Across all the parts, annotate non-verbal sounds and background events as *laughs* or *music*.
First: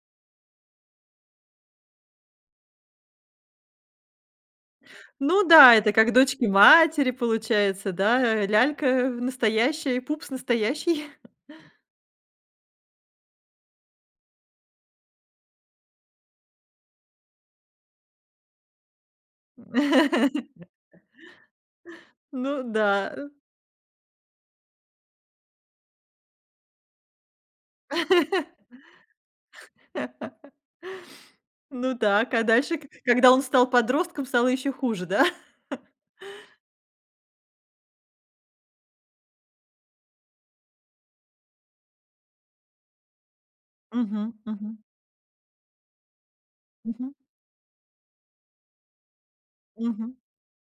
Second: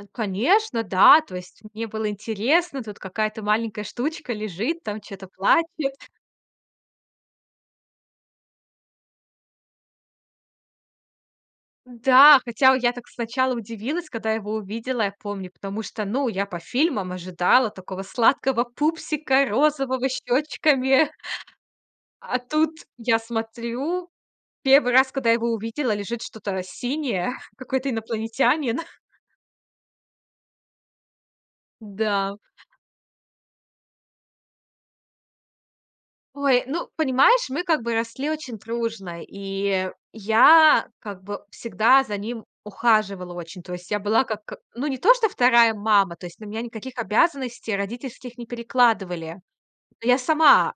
Э, конечно, да. То есть, мне было интересно. Тут какая-то маленькая штучка лежит, там чё-то Ну да, это плачет. как дочки-матери получается, да? Э, лялька настоящая и пупс настоящий. *chuckles* Н-да. Хотя у я так сначала удивилась, когда его увидела, я помню. Потому что, ну, я по фильмам ожидала такого сладкого пупсика розового с *laughs* щечками. А Ну тут да, я э. смотрю, 1 раз, когда я его увидела, лежит что-то синее, какой-то *laughs* инопланетянин. *laughs* Ну так, Да. а дальше, ка когда он стал подростком, стало ещё хуже, да? *laughs* Ой, ну, понимаешь, мы как бы росли очень дружно. И я как бы всегда за ним ухаживала очень. То есть, я была Мгм. как, э, Мгм. ну, не то, что вторая мама. То есть, на меня никаких Мгм. обязанностей родительских не перекладывали. Ну, Мгм. я сама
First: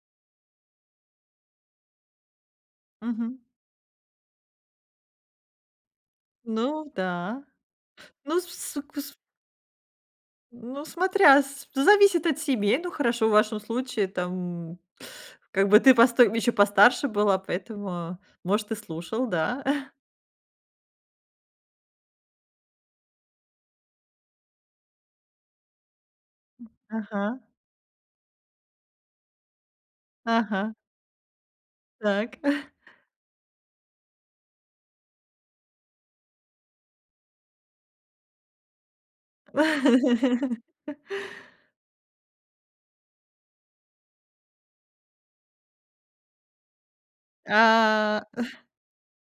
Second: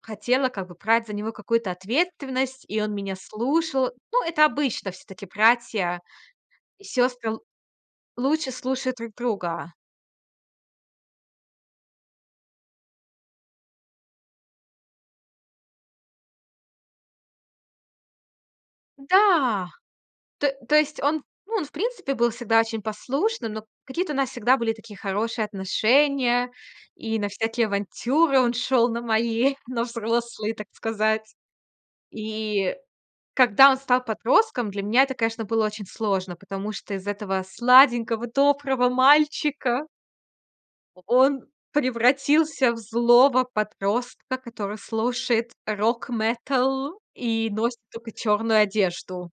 хотела как бы брать за него какую-то ответственность, и он меня Мгм. слушал. Ну, это обычно всё-таки братья и Ну сёстры л да, ну, с лучше вс су слушают друг кус друга. Ну, смотря с зависит от семей. Ну, хорошо, в вашем случае там, как бы, ты постой м, еще постарше была, поэтому, может, и слушал, да. М-да. *chuckles* То то есть он, ну, он, в принципе, был всегда очень послушным, но какие-то у нас всегда были такие хорошие отношения, М, и на ага. всякие авантюры он шел на мои, на взрослые, так Ага. сказать. Так. *chuckles* И когда он стал подростком, для меня это, конечно, было очень сложно, потому что из этого сладенького доброго мальчика *laughs* О он превратился в злого подростка, который слушает рок-метал и носит тока А. чёрную *chuckles* одежду.